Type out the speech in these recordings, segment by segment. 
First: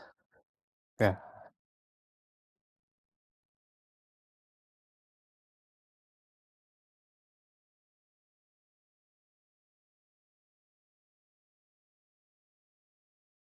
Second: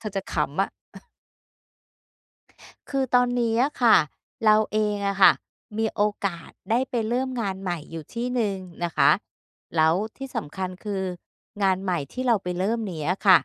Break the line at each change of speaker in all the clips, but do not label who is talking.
เธอจะขำอะ
อะ
คือตอนนี้อะค่ะ เราเองอะค่ะมีโอกาสได้ไปเริ่มงานใหม่อยู่ที่หนึ่งนะคะ แล้วที่สำคัญ คือ งานใหม่ที่เราไปเริ่มนี้อะค่ะ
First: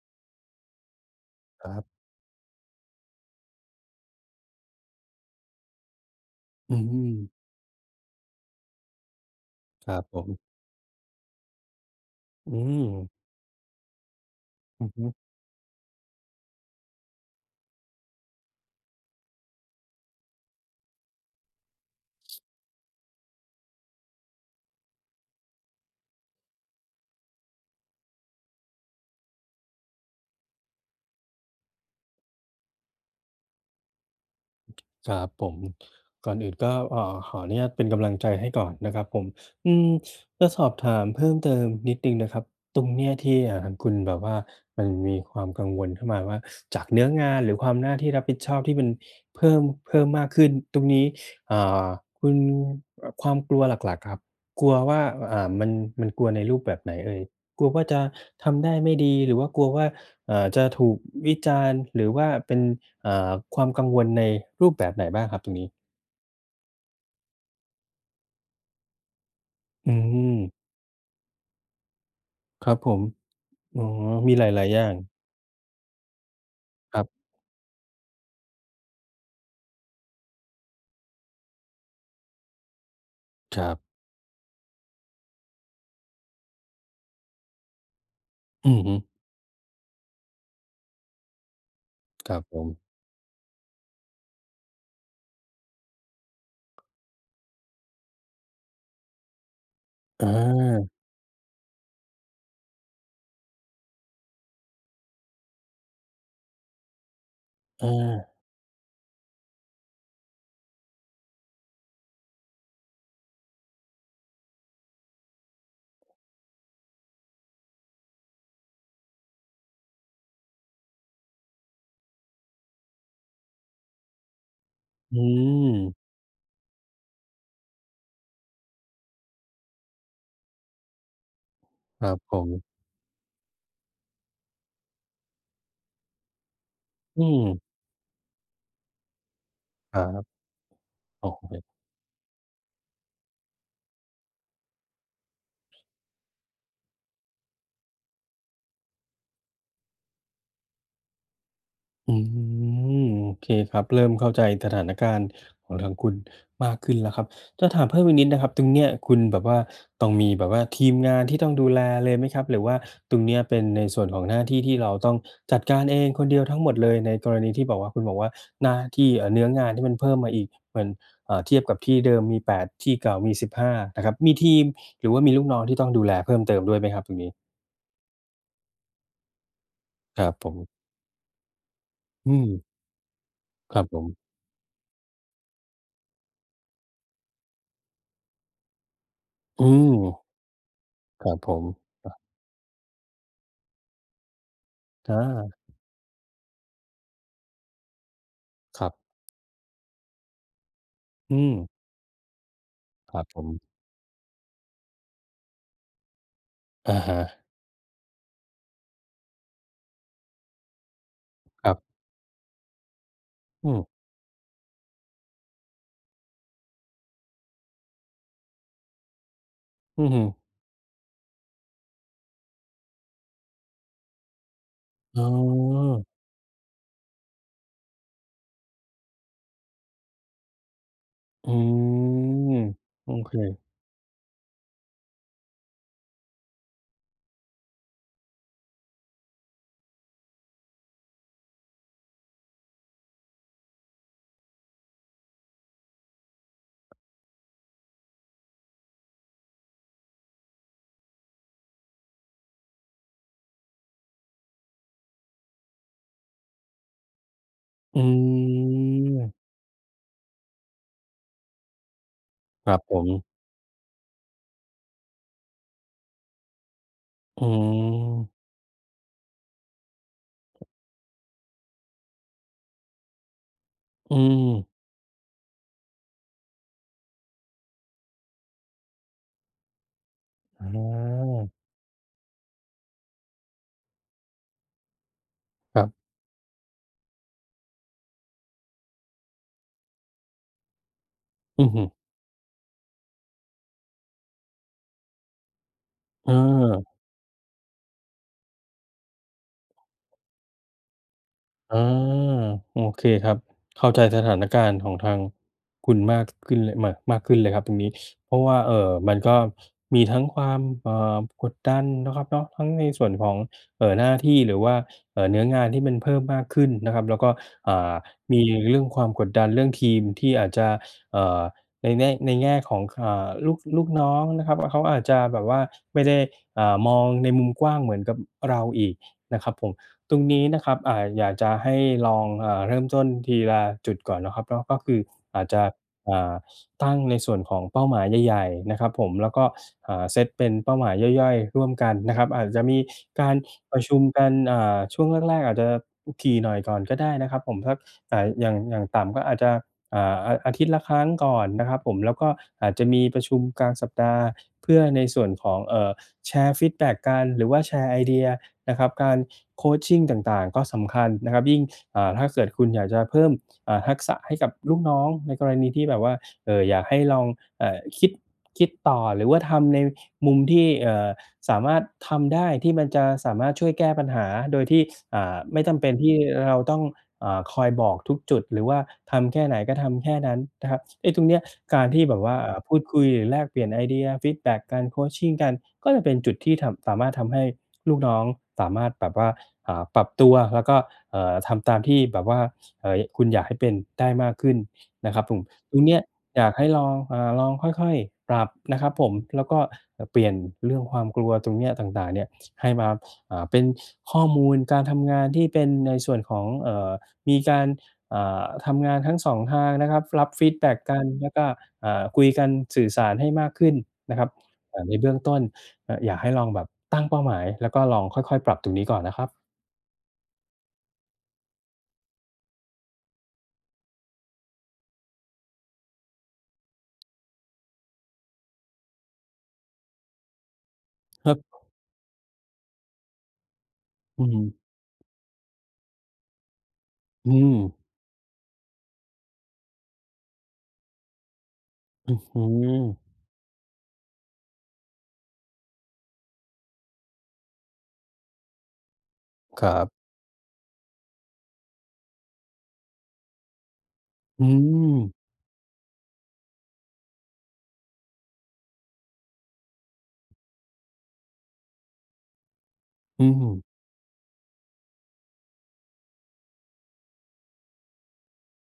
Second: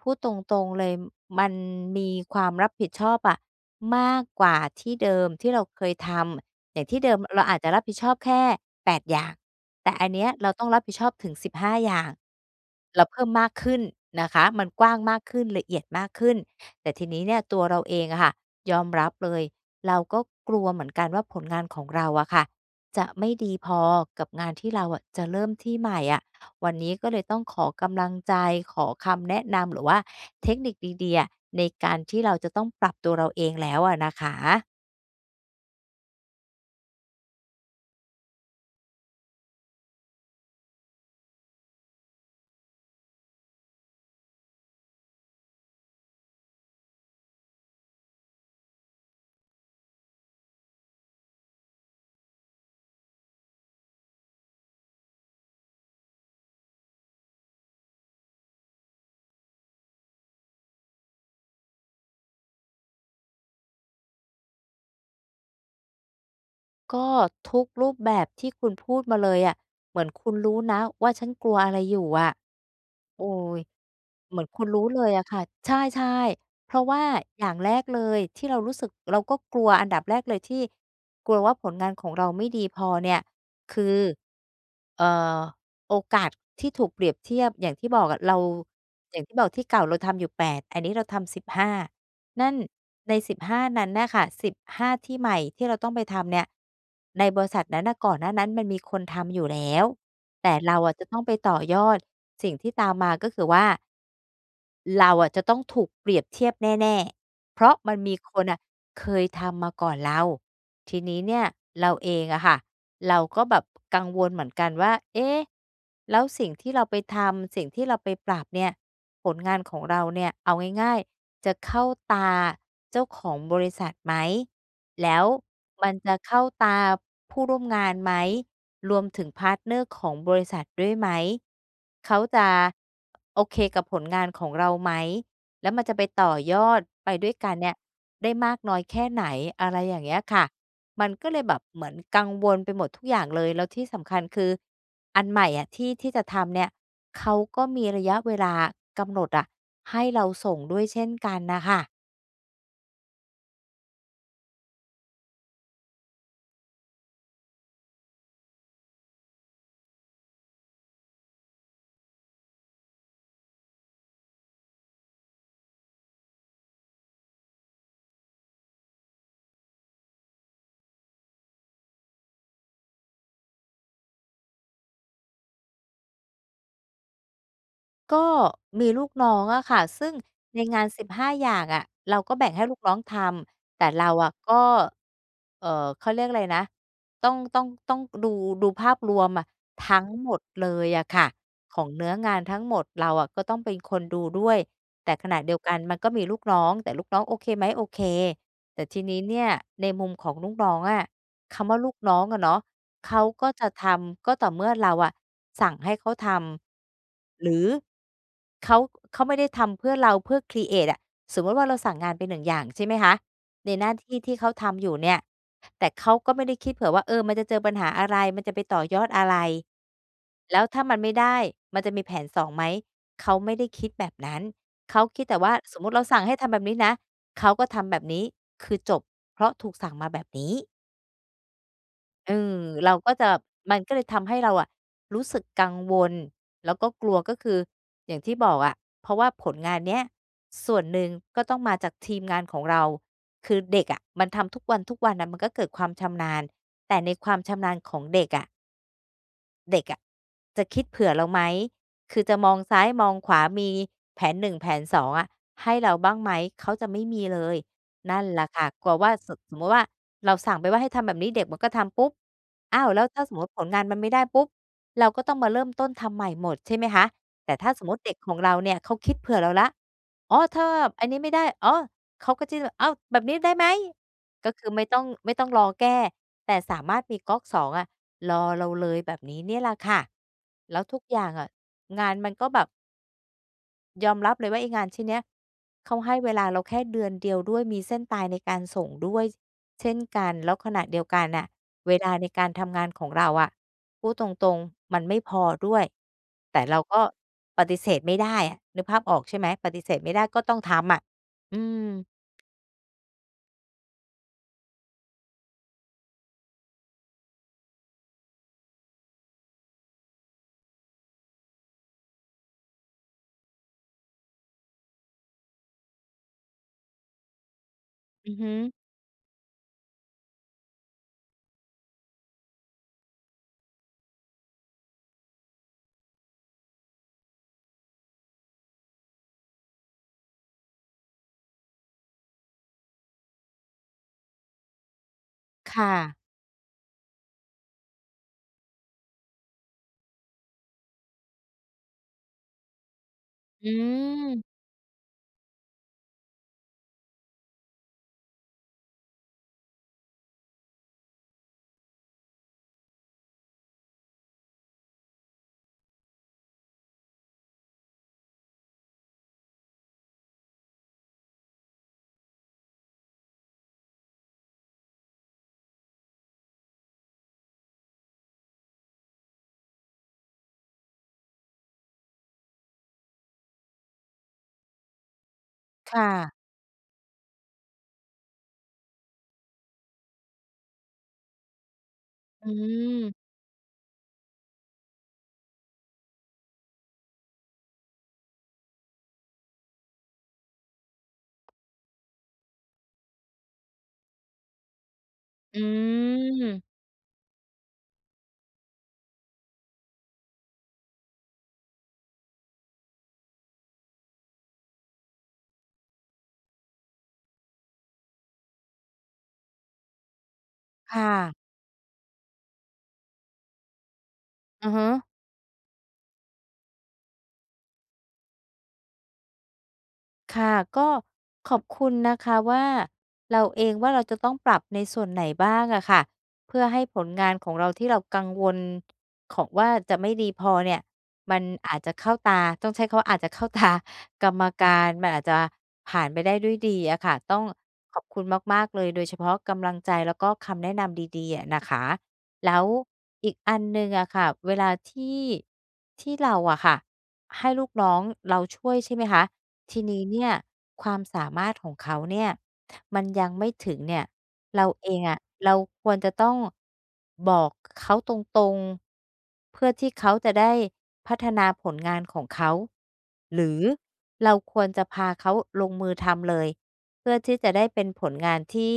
พูดตรง ๆ เลย มัน
อา ครับ
มีความรับผิดชอบอะมากกว่าที่เดิมที่เราเคยท
อ
ำ
ื
อย่างที่เดิม
ม
เราอาจจะรับผิดชอบแค่ 8 อย่าง แ
ค
ต่
รั
อ
บ
ัน
ผ
เนี้ย
ม
เราต้องรับผิดชอบถึง 15 อย่าง
อื
เรา
ม
เพิ่มมากขึ้นนะคะ มันก
อ
ว
ื
้
อ
าง
ฮึ
มากขึ้น ละเอียดมากขึ้น แต่ทีนี้เนี่ยตัวเราเองอะค่ะยอมรับเลย เราก็กลัวเหมือนกันว่า ผลงานของเราอะค่ะจะไม่ดีพอกับงานที่เราอะจะเริ่มที่ใหม่อะ วันนี้ก็เลยต้องขอกำลังใจ ขอคำแนะนำ หรือว่าเทคนิคดี ๆ อะ ในการที่เราจะต้องปรับตัวเราเองแล้วอะนะคะ
ครับผม ก่อนอื่นก็ เอ่อ ขออนุญาตเป็นกำลังใจให้ก่อนนะครับผม อืม จะสอบถามเพิ่มเติมนิดหนึ่งนะครับ ตรงเนี้ยที่ อ่า คุณแบบว่า มันมีความกังวลเข้ามาว่า จากเนื้องาน หรือความหน้าที่รับผิดชอบที่มันเพิ่ม เพิ่มมากขึ้นตรงนี้ อ่า คุณ อ ความกลัวหลัก ๆ ครับ กลัวว่า อ่า มัน มันกลัวในรูปแบบไหนเอ่ย? กลัวว่าจะทำได้ไม่ดี หรือว่ากลัวว่า อ่า จะถูกวิจารณ์ หรือว่าเป็น อ่า ความกังวลในรูปแบบไหนบ้างครับตรงนี้?
ก็ทุกรูปแบบที่คุณพูดมาเลยอะ
อื
เหมือนคุณร
ม
ู้นะว่าฉันกลัวอะไรอยู่อะ
ครับผม
โอ้
อ๋อ มี
เหมื
หล
อนคุ
า
ณ
ย ๆ
ร
อย
ู
่
้
าง
เลยอะค่ะ ใช่ ๆ เพราะว
ค
่
ร
า
ับ
อย่างแรกเลย ที่เรารู้สึก เราก็กลัว อันดับแรกเลยที่ กลัวว่าผลงานของเราไม่ดีพอเนี่ย
ครั
ค
บ
ือ เอ่อ โอกาสที่ถูกเปรียบเทียบ อย่างที่บอกอะ เรา
อือฮึ
อย่างที่บอกที่เก่าเราทำอยู่ 8 อันนี้เราทำ 15
ครั
น
บ
ั่
ผ
น
ม
ใน 15 นั้นน่ะค่ะ 15 ที่ใหม่ที่เราต้องไปทำเนี่ย ในบริษัทนั้นน่ะก่อนหน้านั้นมันมีคนทำอยู่แล้ว
อ
แต่เราอ
า
ะจะต้องไปต่อยอด สิ่งที่ตามมา ก็คือว่า เราอะจะต้องถูกเปรียบเทียบแน่ ๆ เพราะ
เ
มันมีค
ออ
นน่ะเคยทำมาก่อนเรา ทีนี้เนี่ยเราเองอะค่ะ เราก็แบบกังวลเหมือนกันว่า เอ๊ะ แล้วสิ่งที่เราไปทำ สิ่งที่เราไปปรับเนี่ย ผลงานของเราเนี่ย เอาง่าย ๆ จะเข้าตาเจ้าของบริษัทไหม แล
อ
้
ื
วมั
ม
นจะเข้าตาผู้ร่วมงานไหม รวมถึง พาร์ตเนอร์ ของบริษัทด้วยไหม
ค
เ
ร
ข
ั
า
บผ
จะ
ม
โอเคกับผลงานของเราไหม แล้วมันจะไปต่อยอดไป
อื
ด้วยกัน
ม
เนี่ยได้มากน้อยแค่ไหน อะไร
ค
อย่
รั
างเงี้ย
บ
ค่ะ มัน
โ
ก
อ
็
้
เล
โ
ยแบบ
ฮ
เหมือนกังวลไปหมดทุกอย่างเลย แล้วที่สำคัญคืออันใหม่อะที่ ที่จะทำเนี่ย เขาก็มีระยะเวลากำหนดอะให้เราส่งด้วยเช่นกันน่ะค่ะ
อืม โอเคครับ เริ่มเข้าใจสถานการณ์ของทางคุณมากขึ้นแล้วครับ จะถามเพิ่มอีกนิดนะครับ ตรงเนี้ยคุณแบบว่า ต้องมีแบบว่าทีมงานที่ต้องดูแลเลยไหมครับ หรือว่าตรงเนี้ยเป็นในส่วนของหน้าที่ที่เราต้องจัดการเองคนเดียวทั้งหมดเลย ในกรณีที่บอกว่า คุณบอกว่า หน้าที่ เอ่อ เนื้้องานที่มันเพิ่มมาอีก เหมือน อ่า เทียบกับที่เดิมมี 8 ที่เก่ามี 15 นะครับ มีทีมหรือว่ามีลูกน้องที่ต้องดูแลเพิ่มเติมด้วยไหมครับตรงนี้?
ก็มีลูกน้องอะค่ะ ซึ่ง
ครับผ
ใน
ม
งาน 15 อย่างอะ เรา
อ
ก
ื
็แบ่งใ
ม
ห้ลูกน้องท
ค
ำ แ
ร
ต
ั
่
บผ
เร
ม
าอะก็ เอ่อ เขาเรียกอะไรนะ ต้อง ต้อง ต้องดู ดูภาพรวมอะ
อืม
ทั้งหมดเลยอะค
ค
่ะ
รับผม
ของเนื้อ
อ
งานทั้งหมด เราอะก็ต้องเป็นคนดูด้วย แต่
อ
ขณะเด
า
ียวกันมันก็มีลูกน้อง แต่ลูกน้องโอเคไหม โอเค แต่
ครับ
ทีนี้เนี่ยในมุมของลูกน้องอะ
อื
ค
ม
ำว่าลูกน้องอะเนาะ เ
ค
ข
ร
า
ับผ
ก็
ม
จะทำก็ต่อเมื่อเราอะสั่งให้เขาท
อะฮ
ำ
ะ
หรือเขา เขาไม่ได้ทำเพื่อเราเพื่อ ครีเอต อะ สมมุติว่
ค
าเ
ร
ร
ั
า
บ
สั่งงานไป 1 อย่างใช่ไหมคะ
อ
ใ
ื
น
ม
หน้าที่ที่เขาทำอยู่เนี่ย แต่เขาก็ไม่ได้คิดเผื่อว่า เออ มันจะเจอปัญหาอะไร มันจะไปต่อยอดอะไร
อื้อฮือ
แล้วถ้ามันไม่ได้ มันจะมีแผน2 ไหม เขาไม่ได้คิดแบบนั้น เขา
อ
ค
๋
ิดแต่ว่าสมมุติเรา
อ
สั่งให้ทำแบบนี้นะ เขาก็ทำแบบนี้คือจบ เพราะถูกสั่งมาแบบนี้
อื
เอ
ม
อ เรา
โ
ก
อ
็จะ
เค
มันก็เลยทำให้เราอะรู้สึกกังวลแล้วก็กลัว ก็คืออย่างที่บอกอะ เพราะว่าผลงานเนี้ยส่วนหนึ่งก็ต้องมาจากทีมงานของเรา คือเด็กอะมันทำทุกวัน ๆ น่ะ มันก็เกิดความชำนาญ แต่ในความชำนาญของเด็กอะ เด็กอะจะคิดเผื่อเราไหม คือจะมองซ้ายมองขวา มีแผน 1 แผน 2 อะ ให้เราบ้างไหม เขาจะไม่มีเลย
อื
นั่นแหละค่ะ กลัวว่า ส
ม
ึ สมมติว่าเราสั่งไปว่าให้ทำแบบนี้ เด็กมันก็ทำ ปุ๊บ
คร
อ
ั
้
บ
าว
ผ
แล้วถ้
ม
าสมมติว่าผลงานมันไม่ได้ปุ๊บ เราก็ต้องมาเริ่มต้นทำใหม่หมด ใช่ไหมคะ
อื
แต่ถ้าสมมุติเด็กข
ม
องเราเนี่ย เขาคิดเผื่อเราแล้ว อ๋อ ถ้าแบบอันนี้ไม่ได้ อ้อ เขาก็จะ "อ้าว แบบนี้ได้ไหม?"
อื
ก็ค
ม
ือไม่ต้อง ไม่ต้องรอแก้ แต่สามารถมีก๊อก 2 อะรอเราเลย แบบนี้เนี่ยแหละค่ะ
อ๋
แล้วทุกอย่างอะ
อ
งานมันก็แบบ ยอมรับเลยว่าไอ้งานชิ้นเนี้ย
ครั
เข
บ
าให้เวลาเราแค่เดือนเดียวด้วย มีเส้นตายในการส่งด้วย ส เช่นกัน แล้วขณะเดียวกันน่ะ
อือฮึ
เวลาในการทำงานของเราอะ พูดตรง ๆ มันไม่พอด้วย
เ
แต่เรา
ออ
ก็ปฏิเสธไม่ได้อะ นึกภาพออกใช่ไหม ปฏิเสธไม่ได้ก็ต้องทำอะ อื
อา
ม
โอเคครับ เข้าใจสถานการณ์ของทางคุณมากขึ้นเลย มา มากขึ้นเลยครับตรงนี้ เพราะว่า เอ่อ มันก็มีทั้งความ เอ่อ กดดันเนาะครับเนาะ ทั้งในส่วนของ เอ่อ หน้าที่ หรือว่า เอ่อ เนื้องานที่มันเพิ่มมากขึ้นนะครับ แล้วก็ อ่า
อื
ม
อ
ี
ฮึ
เรื่องความกดดัน เรื่องทีมที่อาจจะ เอ่อ ในแน่ ในแง่ของ ค อ่า ลูก ลูกน้องนะครับ เขาอาจจะแบบว่าไม่ได้ อ่า มองในมุมกว้างเหมือนกับเราอีกนะครับผม ตรงนี้นะครับ อ่า อยากจะให้ลอง อ่า เริ่มต้นทีละจุดก่อนเนาะครับเนาะ ก็คืออาจจะ
ค่ะ
อ่า ตั้งในส่วนของเป้าหมายใหญ่ ๆ นะครับผม แล้วก็ อ่า เซ็ตเป็นเป้าหมายย่อย ๆ ร่วมกันนะครับ อาจจะมีการ
อื
ประชุมกัน
ม
อ่า ช่วงแรก ๆ อาจจะถี่หน่อยก่อนก็ได้นะครับผม สัก อ่า อย่าง อย่างต่ำก็อาจจะ อ่า อาทิตย์ละครั้งก่อนนะครับผม แล้วก็อาจจะมีประชุมกลางสัปดาห์เพื่อในส่วนของ เอ่อ แชร์ฟีดแบ็กกัน หรือว่าแชร์ไอเดียนะครับ การ Coaching ต่าง ๆ ก็สำคัญนะครับ ยิ่ง อ่า ถ้าเกิดคุณอยากจะเพิ่ม อ่า ทักษะให้กับลูกน้อง ในกรณีที่แบบว่า เอ่อ อยากให้ลอง เอ่อ คิด คิดต่อหรือว่าทำในมุมที่ เอ่อ สามารถทำได้ ที่มันจะสามารถช่วยแก้ปัญหาโดยที่ อ่า ไม่จำเป็
ค
น
่
ที่
ะ
เราต้อง อ่า คอยบอกทุกจุด หรือว่าทำแค่ไหนก็ทำแค่นั้นนะครับ ไอ้ตรงเนี้ยการที่แบบว่า
อ
อ่า พูดคุย
ืม
หรือแลกเปลี่ยนไอเดีย ฟีดแบ็กกัน Coaching กันก็จะเป็นจุดที่ทำ สามารถทำให้ลูกน้องสามารถแบบว่า อ่า ปรับตัวแล้วก็ เอ่อ ทำตามที่แบบว่า เฮ้ย คุณอยากให้เป็นได้มากขึ้นนะครับผม
อ
ตรงเนี้ยอยาก
ื
ใ
ม
ห้ลอง อ่า ลองค่อย ๆ ปรับนะครับผม แล้วก็ อ เปลี่ยนเรื่องความกลัวตรงเนี้ยต่าง ๆ เนี่ย ให้มา อ่า เป็นข้อมูลการทำงานที่เป็นในส่วนของ เอ่อ มีการ อ่า ทำงานทั้ง 2 ทางนะครับ รับฟีดแบ็ก
ค
กั
่
นแล
ะ
้วก็ อ่า คุยกันสื่อสารให้มากขึ้นนะครับ
อะ
เอ่
ฮ
อ ใน
ะ
เบื้องต้น อ อยากให้ลองแบบตั้งเป้าหมาย แล้วก็ลองค่อย ๆ ปรับตรงนี้ก่อนนะครับ
ค่ะ ก็ขอบคุณนะคะว่า เราเองว่าเราจะต้องปรับในส่วนไหนบ้างอะค่ะ เพื่อให้ผลงานของเราที่เรากังวล ขอ ว่าจะไม่ดีพอเนี่ย
คร
ม
ั
ั
บ
นอาจจะเข้าตา ต้องใช้คำว่า อาจจะเข้าตา
อื
ก
อ
ร
ฮ
ร
ึ
มการ มันอาจจะผ่านไปได้ด้วยดีอะค่ะ
อื
ต้อง
ม
ขอบคุณมาก ๆ เลย โดยเฉพาะกำลังใจแล้วก็คำแนะนำดี ๆ อะนะคะ
อือฮึ
แล้วอีกอันหนึ่งอะค่ะ เวลาที่ ที่เราอะค่ะให้ลูกน้องเราช่วยใช่ไหมคะ
คร
ท
ั
ี
บ
นี้เนี่ยความสามารถของเขาเนี่ยมันยังไม่ถึงเนี่ย
อื
เราเองอ
ม
ะเราควรจะต้องบอกเขาตรง ๆ เพื่อที่เขาจะได้พัฒนาผลงานของเขา
อื
หรือ
ม
เราควรจะพาเขาลงมือทำเลย เพื่อที่จะได้เป็นผลงานที่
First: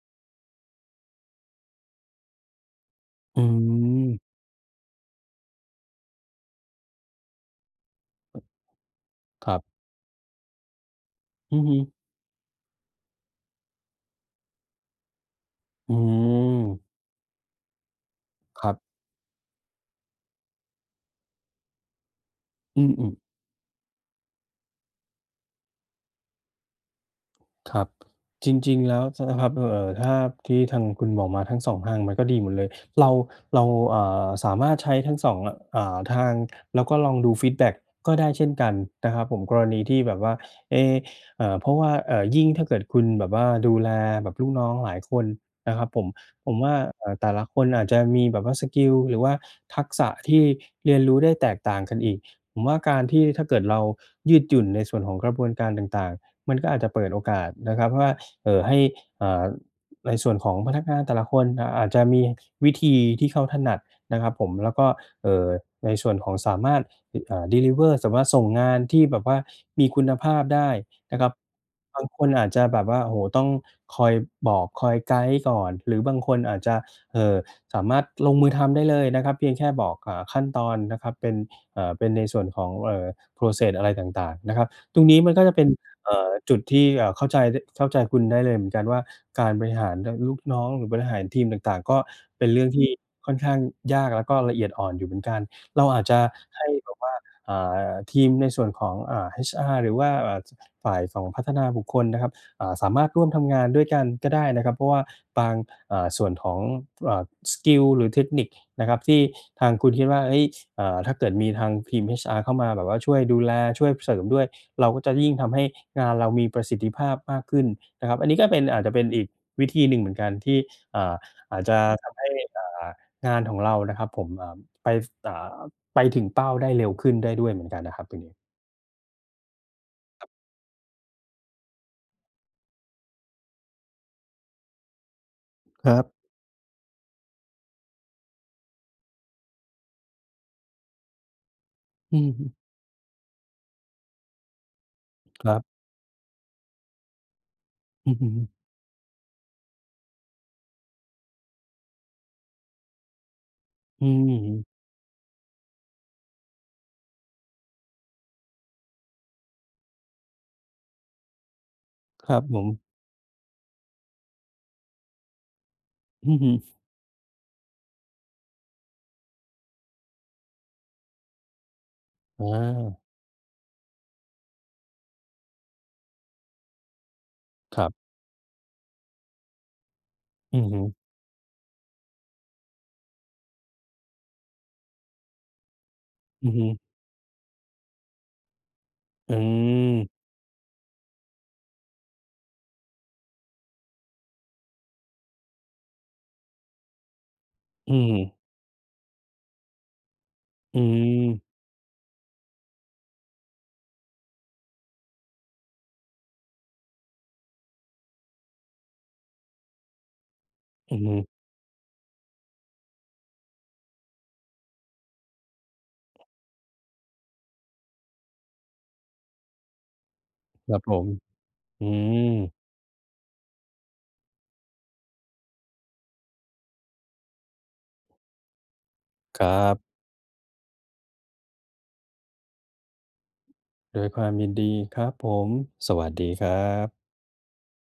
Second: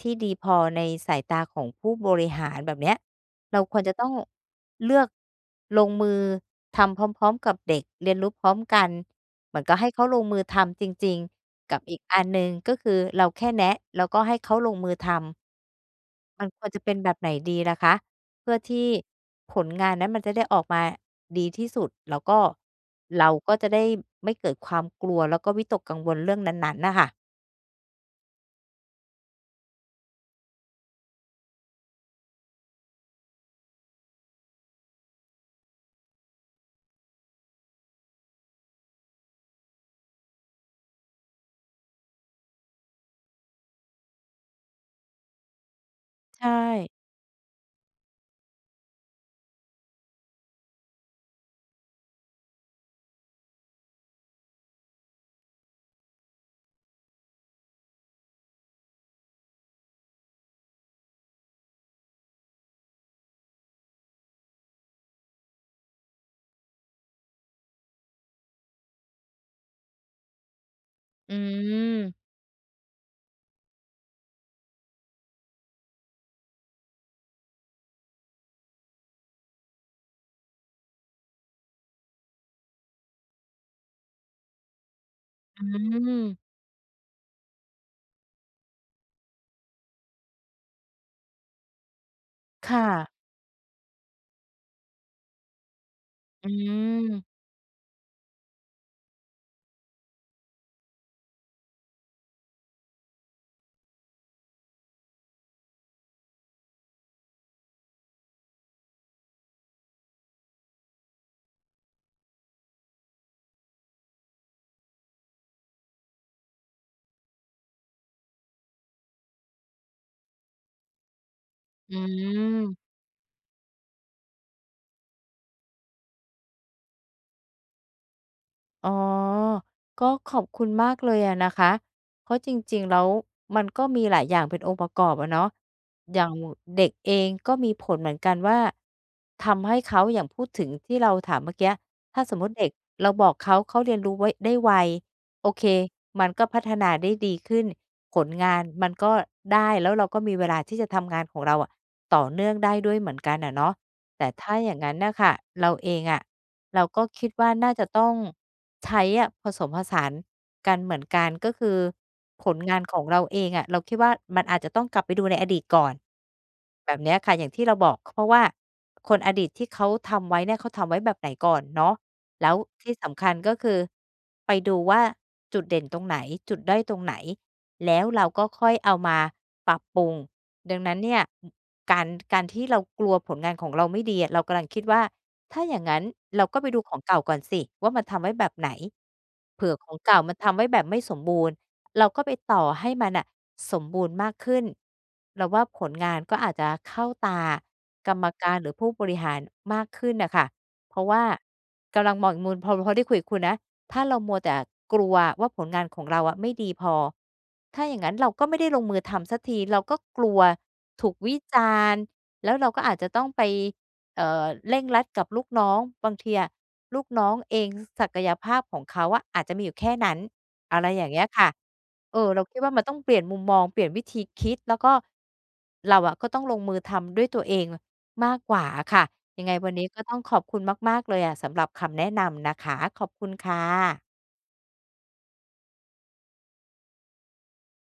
ที่ดีพอในสายตาของผู้บริหาร แบบเนี้ย
อื
เราควรจะต้อง
ม
เลือกลงมือทำพร้อม ๆ กับเด็ก เรียนรู้พร้อมกัน
ค
เ
ร
หม
ั
ือ
บ
นกับให้เขาลงมือทำจริง
อือ
ๆ
ฮ
กั
ึ
บอีกอันหนึ่ง ก็คือเราแค่แนะแล้วก็ให้เขาลงมือทำ
อื
มันควรจะ
ม
เป็นแบบไหนดีล่ะคะ? เพื่อ
ครั
ท
บ
ี่ผลงานนั้นมันจะได้ออกมาดีที่สุด แล้วก็
อืม ๆ
เราก็จะได้ไม่เกิดความกลัว แล้วก็วิตกกังวลเรื่องนั้น ๆ น่ะค่ะ
ครับ จริง ๆ แล้ว ช นะครับ เอ่อ ถ้า ที่ทางคุณบอกมาทั้ง 2 ทางมันก็ดีหมดเลย เรา เรา อ่า สามารถใช้ทั้ง 2 อ่า ทาง แล้วก็ลองดูฟีดแบ็กก็ได้เช่นกันนะครับผม กรณีที่แบบว่า เอ๊ะ อ่า เพราะว่า อ่า ยิ่งถ้าเกิดคุณแบบว่าดูแลแบบลูกน้องหลายคนนะครับผม
ใช
ผมว่า
่
อ่า แต่ละคนอาจจะมีแบบว่าสกิล หรือว่าทักษะที่เรียนรู้ได้แตกต่างกันอีก ผมว่าการที่ถ้าเกิดเรายืดหยุ่นในส่วนของกระบวนการต่าง ๆ มันก็อาจจะเปิดโอกาสนะครับว่า เอ่อ ให้ อ่า ในส่วนของพนักงานแต่ละคน อ่า อาจจะมีวิธีที่เขาถนัดนะครับผม แล้วก็ เอ่อ ในส่วนของสามารถ อ่า deliver สามารถส่งงานที่แบบว่ามีคุณภาพได้นะครั
อื
บ บาง
ม
คนอาจจะแบบว่า โอ้โฮ ต้องคอยบอกคอยไกด์ก่อน หรือบางคนอาจจะ เอ่อ สามารถลงมือทำได้เลยนะครับ เพียงแค่บอก อ่า ขั้นตอนนะครับ เป็น อ่า เป็นในส่วนของ เอ่อ Process อะไรต่าง ๆ นะครับ ตรงนี้มันก็จะ
อ
เป
ื
็น อ่
ม
า จุดที่ อ่า เข้าใจ ด เข้าใจคุณได้เลยเหมือนกันว่า การบริหาร น ลูกน้อง หรือบริหารทีมต่าง ๆ ก็เป็นเรื่อ
ค
งท
่
ี่
ะ
ค่อนข้างยาก และก็ละเอียดอ่อนอยู่เหมือนกัน เราอาจจะ
อื
ให้แบบว่า
ม
อ่า ทีมในส่วนของ อ่า HR หรือว่า อ่า ฝ่ายของพัฒนาบุคคลนะครับ อ่า สามารถร่วมทำงานด้วยกันก็ได้นะครับ เพราะว่าบาง อ่า ส่วนของ อ่า สกิล หรือเทคนิคนะครับ ที่ทางคุณคิดว่า เฮ้ย อ่า ถ้าเกิดมีทางทีม HR เข้ามาแบบว่าช่วยดูแล ช่วยเสริมด้วย เราก็จะยิ่งทำให้งานเรามีประสิทธิภาพมากขึ้นนะครับ อันนี้ก็เป็น อาจจะเป็นอีกวิธีหนึ่งเหมือนกันที่ อ่า อาจจะ
อื
ทำให้ อ่
ม
า งานของเรานะครับผม อ่า ไป ฟ อ่า ไปถึงเป้าได้เร็วขึ้นได้ด้วยเหมือนกันนะครับตรงนี้
อ๋อ ก็
ครับ
ขอบคุณมากเลยอะนะคะ เพราะจริง ๆ แล้วมันก็มีหลายอย่างเป็นองค์ประกอบอะเนาะ
ครับ
อย่างเด็กเองก็มีผลเหมือนกันว่า ทำให้เขา อย่างพูดถึงที่เราถามเมื่อกี้
อ
ถ
ื
้าสมมุต
ม
ิเด็กเราบอกเขา เขาเรียนรู้ไว้ ได้ไว
ค
โอ
รั
เ
บ
ค มันก็พัฒนาได้ดีขึ้น
อือ
ผ
ฮ
ลง
ึ
านมันก็ได้ แล้วเราก็มีเวลาที่จะทำงานของเราอะต่อเนื่องได้ด้วยเหมือนกันอะเนาะ
อื
แต่ถ้า
ม
อย่างนั้นน่ะค่ะ เราเองอะ เราก็คิดว่าน่าจะต้องใช้อะผสมผสานกันเหมือนกัน ก็คือ
ครับ
ผ
ผ
ลงา
ม
นของเราเองอะ เราคิดว่ามันอาจจะต้องกลับไปดูในอดีตก่อน
อือฮึ
แบบเนี้ยค่ะ อย่างที่เราบอก ค เพราะว่าคน อดีตที่เขาทำไว้เนี่ยเขาทำไว้แบบไหนก่อนเนาะ แ
อ
ล้วที่
า
สำคัญก็คือไปดูว่าจุดเด่นตรงไหน จุดด้อยตรงไหน
ครั
แล
บ
้วเราก็ค่อยเอามาปรับปรุง
อือ
ด
ฮ
ั
ึ
งนั้นเนี่ย อ การ การที่เรากลัวผลงานของเราไม่ดีอะ เรากำลังคิดว่า "ถ้าอย่างนั้นเรา
อือ
ก็
ฮ
ไ
ึ
ปดูของเก่าก่อนสิว่ามันทำไว้แบบไหน"
อื
เผื่อของเ
ม
ก่ามันทำไว้แบบไม่สมบูรณ์ เราก็ไปต่อให้มันน่ะสมบูรณ์มากขึ้น เราว่าผลงานก็อาจจะเข้าตาก
อื
กรรม
ม
การหรือผู้บริหารมากขึ้นน่ะค่ะ
อื
เพราะว่า
ม
กำลังมองอีกมุม พอ พอได้คุยกับคุณนะ ถ้าเรามัวแต่กลัวว่าผลงานของเราอะไม่ดีพอ ถ้าอย่างงั้นเราก็ไม่ได้ลงมือทำสักที เราก็กลัว
อือ
ถ
ฮ
ูก
ึ
วิจารณ์ แล้วเราก็อาจจะต้องไป เอ่อ เร่งรัดกับลูกน้อง บางทีอะลูกน้องเอง ศ ศักยภาพของเขาอะอาจจะมีอยู่แค่นั้น
คร
อ
ั
ะ
บ
ไร
ผ
อย่
ม
างเงี้ยค่ะ
อื
เออ เรา
ม
คิดว่ามันต้องเปลี่ยนมุมมอง เปลี่ยนวิธีคิด แล้วก็ เราอะก็ต้องลงมือทำด้วยตัวเองมากกว่าอะค่ะ
ค
ยัง
ร
ไ
ั
งวันน
บ
ี้ก็ต้องขอบคุณมาก ๆ เลยอะ สำหรับคำแนะนำนะคะ ขอบคุณค่
โด
ะ
ยความยินดีครับผม สวัสดีครับ